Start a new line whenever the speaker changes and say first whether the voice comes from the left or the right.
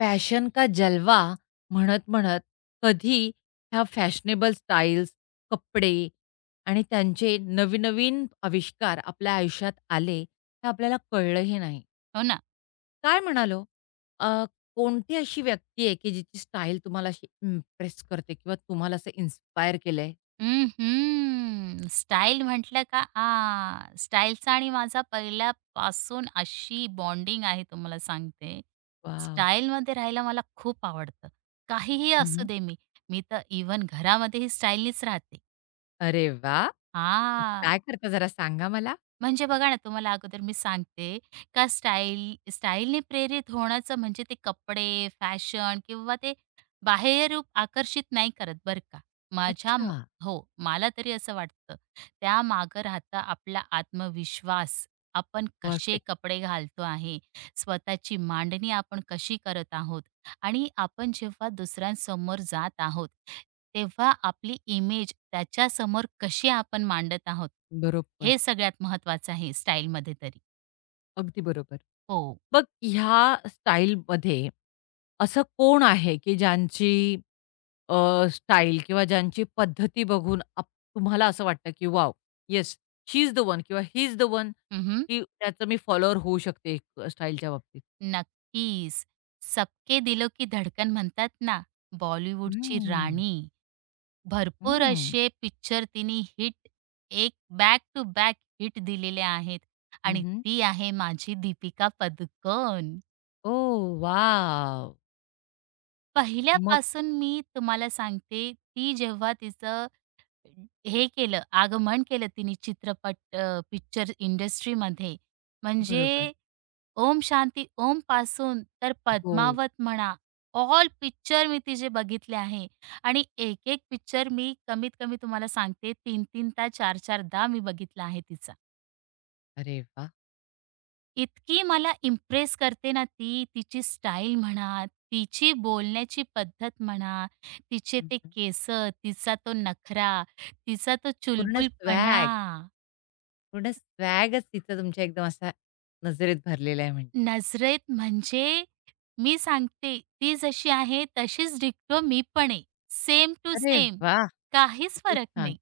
left: Fashion का जलवा म्हणत-म्हणत कधी ह्या फॅशनेबल स्टाईल्स, कपडे आणि त्यांचे नवीन-नवीन आविष्कार आपल्या आयुष्यात आले, हे आपल्याला कळलंही नाही.
right: हो ना.
left: काय म्हणाल ओ? अ, कोणती अशी व्यक्ती आहे, की जिची स्टाईल तुम्हाला अशी इम्प्रेस करते किंवा तुम्हाला असं इन्स्पायर केलंय?
right: अं, स्टाईल म्हटलं का स्टाईलचा आणि माझा पहिल्यापासून अशी बॉन्डिंग आहे तुम्हाला सांगते.
left: वॉव!
right: स्टाईलमध्ये राहायला मला खूप आवडतं. काहीही असू
left: हं.
right: दे मी. मी तर इव्हन घरामध्येही स्टाईलनीच राहते.
left: अरे वाह!
right: हां.
left: काय करता जरा सांगा मला?
right: म्हणजे बघा ना, तुम्हाला अगोदर मी सांगते का स्टाईलने प्रेरित होण्याचं म्हणजे ते कपडे, फॅशन किंवा ते बाह्य रूप आकर्षित नाही करत बरं का. माझ्या
left: अच्छा.
right: म हो, मला तरी असं वाटतं. त्यामागं राहता आपला आत्मविश्वास. आपण कसे
left: परफेक्ट.
right: कपडे घालतो आहे, स्वतःची मांडणी आपण कशी करत आहोत. आणि आपण जेव्हा दुसऱ्यांसमोर जात आहोत, तेव्हा आपली इमेज त्याच्यासमोर कशी आपण मांडत आहोत,
left: बरोबर.
right: हे सगळ्यात महत्त्वाचं आहे स्टाईलमध्ये तरी.
left: अगदी बरोबर.
right: हो.
left: बघ ह्या स्टाईलमध्ये असं कोण आहे, की ज्यांची अ, स्टाईल किंवा ज्यांची पद्धती बघून आप तुम्हाला असं वाटतं, की wow! Yes, she is the one किंवा ही इज द वन,
right: हं, हं.
left: की त्याचं मी फॉलोवर होऊ शकते स्टाईलच्या बाबतीत?
right: नक्कीच. सबके दिलों की धडकन म्हणतात ना, बॉलिवूडची
left: हम्म.
right: राणी. भरपूर
left: हं.
right: असे पिक्चर तिने हिट एक बॅक टू बॅक हिट दिलेले आहेत
left: हं,
right: आणि
left: हं.
right: ती आहे माझी दीपिका पदुकोण.
left: ओह. मग
right: पहिल्यापासून मी तुम्हाला सांगते, ती जेव्हा तिचं हे केलं, आगमन केलं तिने चित्रपट पिक्चर इंडस्ट्रीमध्ये.
left: बरोबर.
right: म्हणजे ओम शांती ओम पासून तर
left: हो.
right: पद्मावत म्हणा, ऑल पिक्चर मी तिचे बघितले आहे आणि एक-एक पिक्चर मी कमीत कमी तुम्हाला सांगते 3-3 ता 4-4दा मी बघितला आहे तिचा.
left: अरे वाह!
right: इतकी मला इम्प्रेस करते ना ती, तिची स्टाईल म्हणा, तिची बोलण्याची पद्धत म्हणा, तिचे ते
left: हं.
right: केस, तिचा तो नखरा, तिचा तो
left: पूर्ण
right: चुलबुलपणा.
left: स्वॅग, पूर्ण स्वॅगच तिथं तुमच्या एकदम असा नजरेत भरलेला आहे म्हणजे.
right: नजरेत म्हणजे मी सांगते, ती जशी आहे तशीच डिक्टो मी पण आहे. सेम टू
left: अरे
right: सेम.
left: वाह!
right: काहीच
left: किती
right: फरक
left: छान.
right: नाही.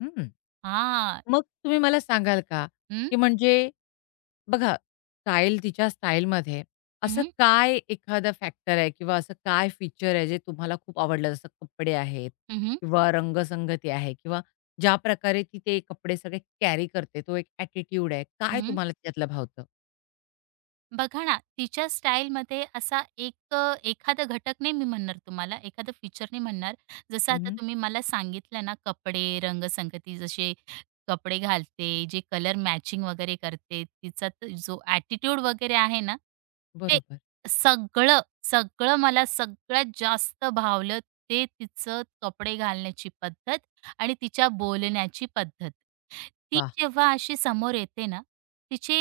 left: हं.
right: हां.
left: मग तुम्ही मला सांगाल का,
right: हं,
left: की म्हणजे बघा स्टाईल तिच्या स्टाईलमध्ये असं
right: हं,
left: काय एखादा फॅक्टर आहे किंवा असं काय फीचर आहे जे तुम्हाला खूप आवडलं? जसं कपडे आहेत
right: हं,
left: किंवा रंगसंगती आहे किंवा ज्या प्रकारे ती ते कपडे सगळे कॅरी करते, तो एक ॲटिट्यूड आहे. काय
right: हं.
left: तुम्हाला त्यातलं भावतं?
right: बघा ना, तिच्या स्टाईलमध्ये असा एक एखादा घटक नाही मी म्हणणार तुम्हाला, एखादं फीचर नाही म्हणणार. जसं आता
left: हं.
right: तुम्ही मला सांगितलं ना, कपडे, रंगसंगती जसे कपडे घालते, जे कलर मॅचिंग वगैरे करते, तिचा जो ॲटिट्यूड वगैरे आहे ना, ते
left: बरोबर.
right: सगळं मला सगळ्यात जास्त भावलं ते तिचं कपडे घालण्याची पद्धत आणि तिच्या बोलण्याची पद्धत. ती
left: वाह!
right: जेव्हा अशी समोर येते ना, तिचे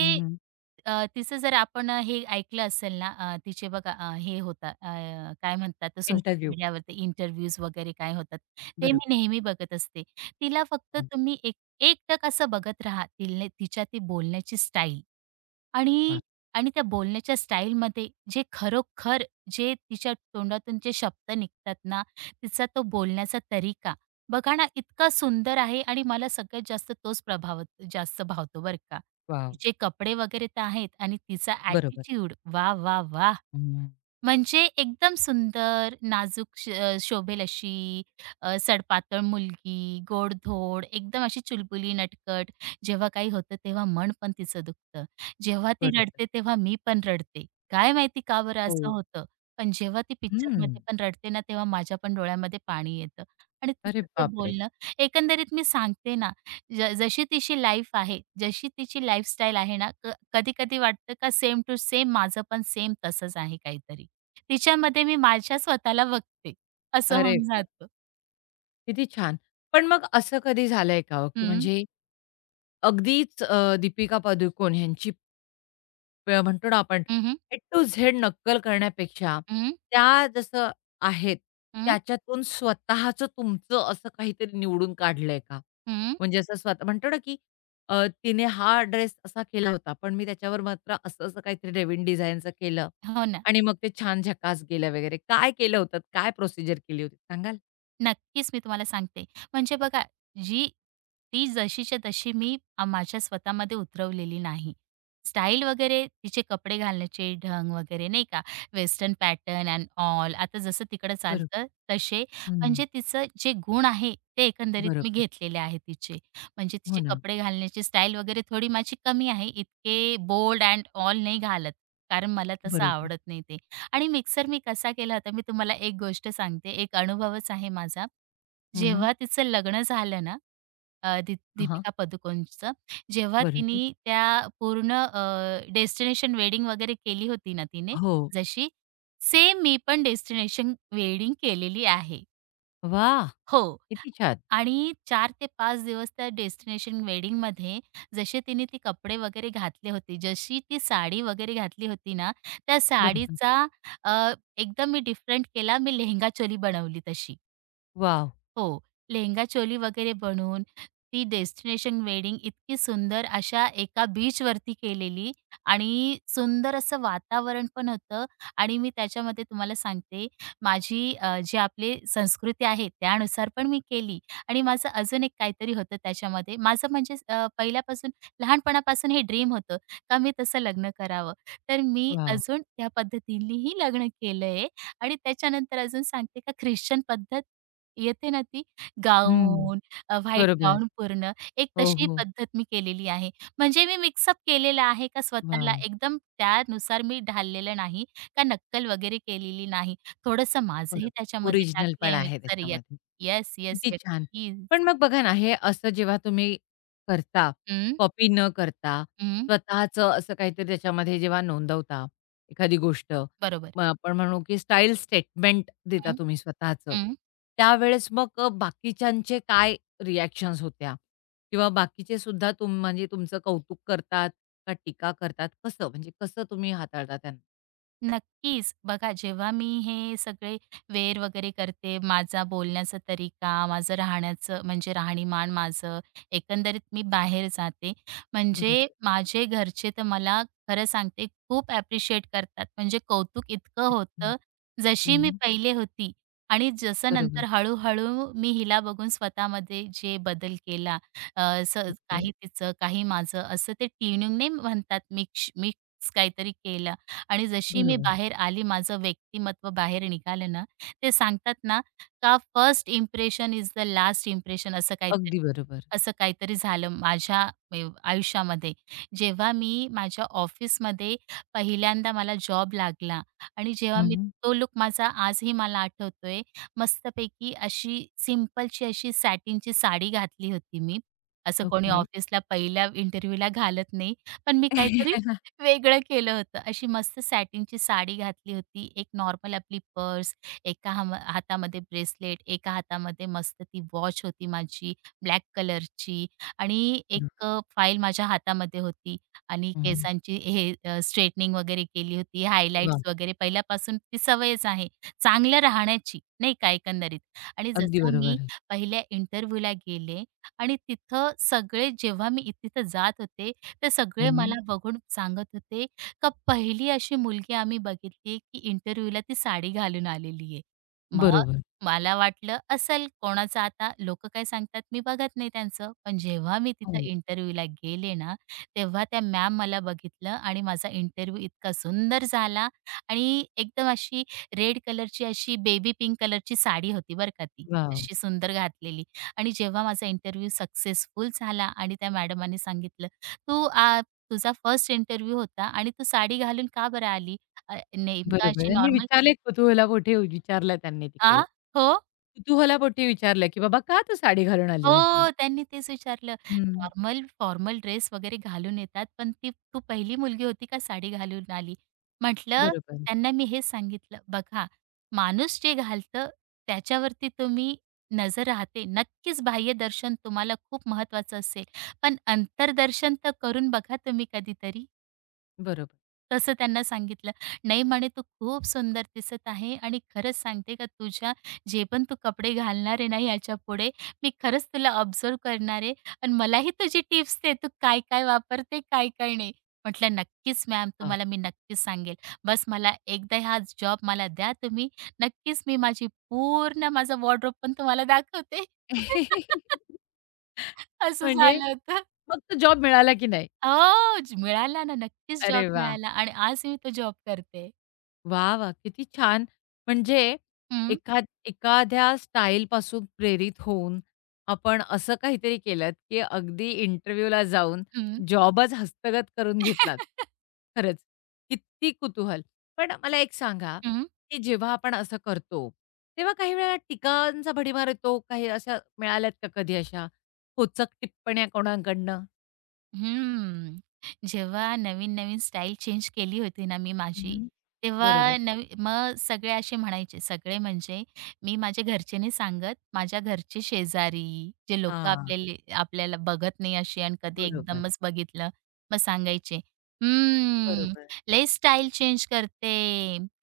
right: तिचं जर आपण हे ऐकलं असेल ना, तिचे बघा हे होतात काय म्हणतात सोशल
left: इंटरव्ह्यू.
right: मीडियावरती इंटरव्ह्यूज वगैरे काय होतात, ते
left: बरोबर.
right: मी नेहमी बघत असते. तिला फक्त
left: वाह!
right: तुम्ही एक एकटक असं बघत राहा. तिला तिच्या ती बोलण्याची स्टाईल.
left: वाह!
right: आणि आणि त्या बोलण्याच्या स्टाईलमध्ये जे खरोखर जे तिच्या तोंडातून जे शब्द निघतात ना, तिचा तो बोलण्याचा तरीका बघा ना, इतका सुंदर आहे आणि मला सगळ्यात जास्त तोच प्रभाव जास्त भावतो बरं का.
left: वॉव!
right: तिचे कपडे वगैरे तर आहेत आणि तिचा
left: बरोबर.
right: ॲटिट्यूड वाह, वाह, वाह!
left: हं.
right: म्हणजे एकदम सुंदर, नाजूक शोभेल अशी सडपातळ मुलगी, गोडधोड, एकदम अशी चुलबुली, नटखट. जेव्हा काही होतं तेव्हा मन पण तिचं दुखतं. जेव्हा ती
left: बरोबर.
right: रडते तेव्हा मी पण रडते. काय माहिती का बरं असं
left: हो.
right: होतं? पण जेव्हा ती
left: हं.
right: पिक्चरमध्ये पण रडते ना, तेव्हा माझ्या पण डोळ्यामध्ये पाणी येतं आणि
left: अरे
right: तिचं ते
left: बापरे!
right: बोलणं एकंदरीत मी सांगते ना, जशी तिची लाईफ आहे, जशी तिची लाईफस्टाईल आहे ना, कधी-कधी वाटतं का सेम टू सेम माझं पण सेम तसंच आहे काहीतरी. तिच्यामध्ये मी माझ्या स्वतःला बघते, असं
left: अरे
right: होऊन जातं.
left: किती छान. पण मग असं कधी झालंय का हो, की
right: हं.
left: म्हणजे अगदीच दीपिका पादुकोण ह्यांची म्हणतो ना आपण
right: हं, हं.
left: ए टू झेड नक्कल करण्यापेक्षा
right: हं,
left: त्या जसं आहेत,
right: हं,
left: त्याच्यातून स्वतःचं तुमचं असं काहीतरी निवडून काढलंय का?
right: हं.
left: म्हणजे असं स्वतः म्हणतो ना, की तिने हा ड्रेस असा केला होता, पण मी त्याच्यावर मात्र असं-असं काहीतरी नवीन डिझाइनचं केलं
right: हो ना.
left: आणि मग ते छान झकास गेलं वगैरे. काय केलं होतं? काय प्रोसिजर केली होती? सांगाल?
right: नक्कीच, मी तुम्हाला सांगते. म्हणजे बघा, जी ती जशीच्या तशी मी माझ्या स्वतःमध्ये उतरवलेली नाही. स्टाईल वगैरे, तिचे कपडे घालण्याचे ढंग वगैरे नाही का, वेस्टर्न पॅटर्न एंड ऑल आता जसं तिकडं
left: बरोबर.
right: चालतं तसे.
left: हं.
right: म्हणजे तिचं जे गुण आहे, ते एकंदरीत मी
left: बरोबर.
right: घेतलेले आहे तिचे. म्हणजे
left: हो
right: तिचे
left: ना.
right: कपडे घालण्याची स्टाईल वगैरे थोडी माझी कमी आहे. इतके बोल्ड एंड ऑल नाही घालत, कारण मला तसं
left: बरोबर.
right: आवडत नाही ते. आणि मिक्सर मी कसा केला होता, मी तुम्हाला एक गोष्ट सांगते, एक अनुभवच आहे माझा.
left: हं, हं.
right: जेव्हा तिचं लग्न झालं ना, अ, दी
left: हां, हां.
right: दीपिका पदुकोणचं, जेव्हा
left: बरोबर.
right: तिने त्या पूर्ण डेस्टिनेशन वेडिंग वगैरे केली होती ना तिने,
left: हो.
right: जशी सेम मी पण डेस्टिनेशन वेडिंग केलेली आहे.
left: वाह!
right: हो.
left: किती छान.
right: आणि 4 ते 5 दिवस त्या डेस्टिनेशन वेडिंगमध्ये जसे तिने ते कपडे वगैरे घातले होते, जशी ती साडी वगैरे घातली होती ना, त्या
left: बरोबर.
right: साडीचा अ, एकदम मी डिफरंट केला. मी लेहंगा चोली बनवली तशी.
left: वॉव!
right: हो. लेहंगा-चोली वगैरे बनवून ती डेस्टिनेशन वेडिंग इतकी सुंदर अशा एका बीचवरती केलेली आणि सुंदर असं वातावरण पण होतं आणि मी त्याच्यामध्ये तुम्हाला सांगते माझी जी आपली संस्कृती आहे त्यानुसार पण मी केली आणि माझं अजून एक काहीतरी होतं त्याच्यामध्ये. माझं म्हणजे पहिल्यापासून लहानपणापासून हे ड्रीम होतं का मी तसं लग्न करावं. तर मी
left: वॉव!
right: अजून त्या पद्धतीनेही लग्न केलंय आणि त्याच्यानंतर अजून सांगते का ख्रिश्चन पद्धत येते ना ती
left: हं.
right: गाऊन, व्हाईट
left: बरोबर.
right: गाऊन पूर्ण. एक
left: हो,
right: तशी
left: हो.
right: पद्धत मी केलेली आहे. म्हणजे मी मिक्सअप केलेला आहे का स्वतःला
left: वॉव!
right: एकदम त्यानुसार मी ढाललेलं नाही, का नक्कल वगैरे केलेली नाही. थोडंसं माझंही
left: बरोबर.
right: त्याच्यामध्ये
left: ओरिजिनल पण
right: टाकलंय
left: आहे
right: मिक्सर य
left: त्याच्यामध्ये.
right: येस, येस,
left: किती
right: येस.
left: छान.
right: प्लीज.
left: पण मग बघा ना, हे असं जेव्हा तुम्ही करता,
right: हं,
left: कॉपी न करता,
right: हं.
left: स्वतःचं असं काहीतरी त्याच्यामध्ये जेव्हा नोंदवता एखादी गोष्ट,
right: बरोबर.
left: मग आपण म्हणू की स्टाईल स्टेटमेंट देता
right: हं,
left: तुम्ही स्वतःचं.
right: हं.
left: त्यावेळेस मग बाकीच्यांचे काय रिएक्शन्स होत्या? किंवा बाकीचे सुद्धा तुम म्हणजे तुमचं कौतुक करतात का टीका करतात? कसं म्हणजे कसं तुम्ही हाताळता त्यांना?
right: नक्कीच. बघा जेव्हा मी हे सगळे वेर वगैरे करते, माझा बोलण्याचा तरीका, माझं राहण्याचं म्हणजे राहणीमान माझं, एकंदरीत मी बाहेर जाते. म्हणजे
left: बरोबर.
right: माझे घरचे तर मला खरं सांगते खूप ॲप्रिशिएट करतात. म्हणजे कौतुक इतकं
left: हं.
right: होतं, जशी मी पहिले होती आणि जसं
left: बरोबर.
right: नंतर हळू मी हिला बघून स्वतःमध्ये जे बदल केला, अ, स
left: ओके.
right: काही तिचं, काही माझं असं ते ट्युनिंग नाही म्हणतात मिक्स काहीतरी केलं. आणि जशी मी
left: बरोबर.
right: बाहेर आली, माझं व्यक्तिमत्व बाहेर निघालं ना, ते सांगतात ना, का first impression is the last impression असं
left: अगदी
right: काहीतरी.
left: बरोबर.
right: असं काहीतरी झालं माझ्या आयुष्यामध्ये. जेव्हा मी माझ्या ऑफिसमध्ये पहिल्यांदा मला जॉब लागला आणि
left: हं,
right: जेव्हा मी
left: हं.
right: तो लूक माझा आजही मला आठवतोय. मस्तपैकी अशी सिंपलची अशी सॅटिनची साडी घातली होती मी. असं कोणी
left: ओके.
right: ऑफिसला पहिल्या इंटरव्ह्यूला घालत नाही. पण मी काहीतरी वेगळं केलं होतं. अशी मस्त सॅटिनची साडी घातली होती. एक नॉर्मल आपली पर्स, एका हातामध्ये ब्रेसलेट, एका हातामध्ये मस्त ती वॉच होती माझी ब्लॅक कलरची आणि एक
left: बरोबर.
right: फाईल माझ्या हातामध्ये होती आणि
left: हं.
right: केसांची हे स्ट्रेटनिंग वगैरे केली होती,
left: वाह!
right: हायलाइट्स वगैरे पहिल्यापासून ती सवयच आहे. चांगलं राहण्याची, नाही का एकंदरीत. आणि
left: अगदी
right: जसं मी
left: बरोबर.
right: पहिल्या इंटरव्ह्यूला गेले आणि तिथं सगळे जेव्हा मी तिथं जात होते, ते सगळे
left: हं,
right: मला
left: हं.
right: बघून सांगत होते का पहिली अशी मुलगी आम्ही बघितली की इंटरव्ह्यूला ती साडी घालून आलेली आहे. मग
left: बरोबर.
right: मला वाटलं असेल कोणाचं आता लोक काय सांगतात मी बघत नाही त्यांचं. पण जेव्हा मी तिथं
left: हो.
right: इंटरव्ह्यूला गेले ना, तेव्हा त्या मॅम मला बघितलं आणि माझा इंटरव्ह्यू इतका सुंदर झाला आणि एकदम अशी रेड कलरची अशी बेबी पिंक कलरची साडी होती बरं का ती.
left: वॉव!
right: अशी सुंदर घातलेली आणि जेव्हा माझा इंटरव्ह्यू सक्सेसफुल झाला आणि त्या मॅडमांनी सांगितलं तू आ, तुझा फर्स्ट इंटरव्ह्यू होता आणि तू साडी घालून का बरं आली? नेमकं
left: बरोबर.
right: अशी
left: त्यांनी
right: नॉर्मल
left: विचारले कुतूहलापोटी विचारलं त्यांनी
right: आ?
left: तिकडे.
right: हो,
left: कुतूहलापोटी विचारलं, की "बाबा का तू साडी घालून आलीस अशी?"
right: हो. त्यांनी तेच विचारलं.
left: हं.
right: नॉर्मल फॉर्मल ड्रेस वगैरे घालून येतात, पण ती तू पहिली मुलगी होती का साडी घालून आली? म्हटलं
left: बरोबर.
right: त्यांना मी हेच सांगितलं, "बघा, माणूस जे घालतं त्याच्यावरती तुम्ही नजर राहते. नक्कीच बाह्यदर्शन तुम्हाला खूप महत्त्वाचं असेल, पण अंतर्दर्शन तर करून बघा तुम्ही कधीतरी."
left: बरोबर.
right: तसं त्यांना सांगितलं. नाही म्हणे, "तू खूप सुंदर दिसत आहे आणि खरंच सांगते का तुझ्या जे पण तू कपडे घालणार आहे ना याच्यापुढे, मी खरंच तुला ऑब्झर्व्ह करणार आहे आणि मलाही तुझी टिप्स दे, तू काय-काय वापरते, काय-काय नाही." म्हटलं, "नक्कीच मॅम,
left: वॉव!
right: तुम्हाला मी नक्कीच सांगेल. बस मला एकदा हा जॉब मला द्या तुम्ही. नक्कीच मी माझी पूर्ण माझा वॉर्डरोब पण तुम्हाला दाखवते." असं
left: म्हणजे
right: झालं होतं.
left: मग तो जॉब मिळाला की नाही?
right: हो, मिळाला ना, नक्कीच जॉब
left: अरे वाह!
right: मिळाला आणि आज मी तो जॉब करते.
left: वा, वा, किती छान. म्हणजे
right: हं.
left: एखाद एखाद्या स्टाईलपासून प्रेरित होऊन आपण असं काहीतरी केलत, की अगदी इंटरव्ह्यूला जाऊन
right: हं.
left: जॉबच हस्तगत करून घेतलात. खरंच किती कुतूहल. पण मला एक सांगा,
right: हं,
left: की जेव्हा आपण असं करतो, तेव्हा काही वेळेला टीकांचा भडीमार येतो. काही अशा मिळाल्यात का कधी अशा खोचक टिप्पण्या कोणाकडनं?
right: हं. जेव्हा नवीन-नवीन स्टाईल चेंज केली होती ना मी माझी,
left: हं. बरोबर.
right: तेव्हा मग सगळे असे म्हणायचे, सगळे म्हणजे मी माझ्या घरचे नाही सांगत, माझ्या घरचे शेजारी जे लोकं
left: हां.
right: आपल्याला बघत नाही अशी आणि कधी
left: बरोबर.
right: एकदमच बघितलं, मग सांगायचे, "हम्म,
left: बरोबर.
right: लई स्टाईल चेंज करते,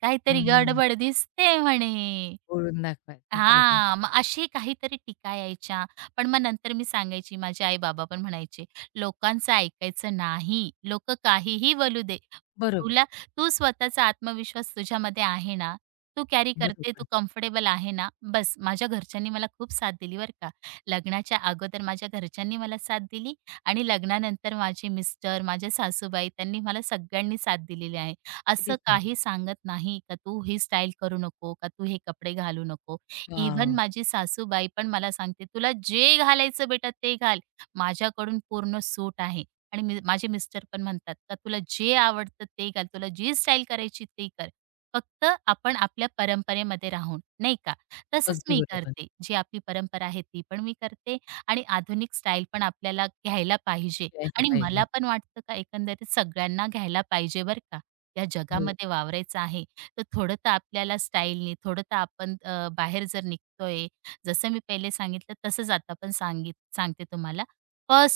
right: काहीतरी
left: हं,
right: गडबड दिसते म्हणे."
left: बोलून दाखवायचे. बरोबर.
right: हां, मग अशी काहीतरी टीका यायच्या. पण मग नंतर मी सांगायची, माझे आई-बाबा पण म्हणायचे, "लोकांचं ऐकायचं नाही. लोकं काहीही बोलू दे.
left: बरोबर,
right: तुला तू स्वतःचा आत्मविश्वास तुझ्यामध्ये आहे ना? तू कॅरी करते, तू
left: बरोबर.
right: कम्फर्टेबल आहे ना?" बस माझ्या घरच्यांनी मला खूप साथ दिली बरं का. लग्नाच्या अगोदर माझ्या घरच्यांनी मला साथ दिली आणि लग्नानंतर माझे मिस्टर, माझ्या सासूबाई त्यांनी मला सगळ्यांनी साथ दिलेली आहे.
left: किती
right: असं
left: छान.
right: काही सांगत नाही का, "तू ही स्टाईल करू नको, का तू हे कपडे घालू नको." इव्हन
left: वाह!
right: माझी सासूबाई पण मला सांगते, "तुला जे घालायचं बेटा ते घाल. माझ्याकडून पूर्ण सूट आहे." आणि मी माझे मिस्टर पण म्हणतात, "का तुला जे आवडतं ते घाल. तुला जी स्टाईल करायची ते कर. फक्त आपण आपल्या परंपरेमध्ये राहून." नाही का? तसंच
left: अगदी
right: मी
left: बरोबर.
right: करते. जी आपली परंपरा आहे ती पण मी करते आणि आधुनिक स्टाईल पण आपल्याला घ्यायला पाहिजे
left: यायला
right: आणि
left: पाहिजे.
right: मला पण वाटतं का एकंदरीत सगळ्यांना घ्यायला पाहिजे बरं का. या
left: हो.
right: जगामध्ये वावरायचं आहे तर थोडं तर आपल्याला स्टाईलनी, थोडं तर आपण बाहेर जर निघतोय, जसं मी पहिले सांगितलं तसंच आता पण सांगते तुम्हाला.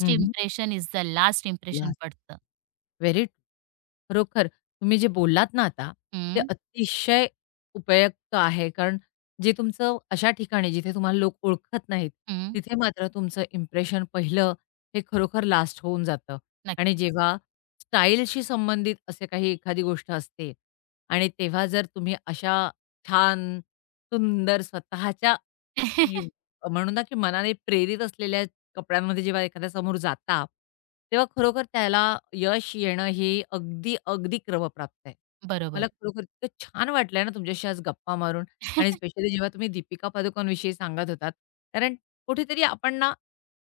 left: हं, हं.
right: Impression is the last impression पडतं.
left: Very true. खरोखर तुम्ही जे बोललात ना आता, ते
right: हं,
left: अतिशय उपयुक्त आहे. कारण जे तुमचं अशा ठिकाणी जिथे तुम्हाला लोक ओळखत नाहीत,
right: हं.
left: तिथे मात्र तुमचं इम्प्रेशन पहिलं हे खरोखर लास्ट होऊन जातं. आणि
right: नक्कीच.
left: जेव्हा स्टाईलशी संबंधित असे काही एखादी गोष्ट असते आणि तेव्हा जर तुम्ही अशा छान, सुंदर स्वतःच्या यु म्हणू ना, की मनाने प्रेरित असलेल्या कपड्यांमध्ये जेव्हा एखाद्या समोर जाता, तेव्हा खरोखर त्याला यश येणं हे अगदी, अगदी क्रमप्राप्त आहे. मला
right: बरोबर.
left: खरोखर इतकं छान वाटलंय ना तुमच्याशी आज गप्पा मारून आणि स्पेशली जेव्हा तुम्ही दीपिका पादुकोणविषयी सांगत होतात, कारण कुठेतरी आपण ना,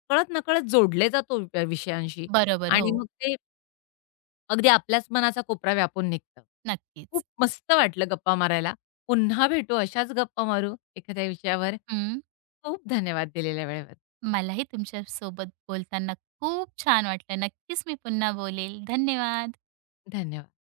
left: कळत-नकळत जोडले जातो त्या विषयांशी
right: बरोबर.
left: आणि
right: हो,
left: मग ते अगदी आपल्याच मनाचा कोपरा व्यापून निघतं. खूप
right: नक्कीच.
left: मस्त वाटलं गप्पा मारायला. पुन्हा भेटू, अशाच गप्पा मारू एखाद्या विषयावर.
right: हं.
left: खूप धन्यवाद दिलेल्या वेळेवर.
right: मलाही तुमच्यासोबत बोलताना खूप छान वाटलं. नक्कीच मी पुन्हा बोलेल. धन्यवाद.
left: धन्यवाद.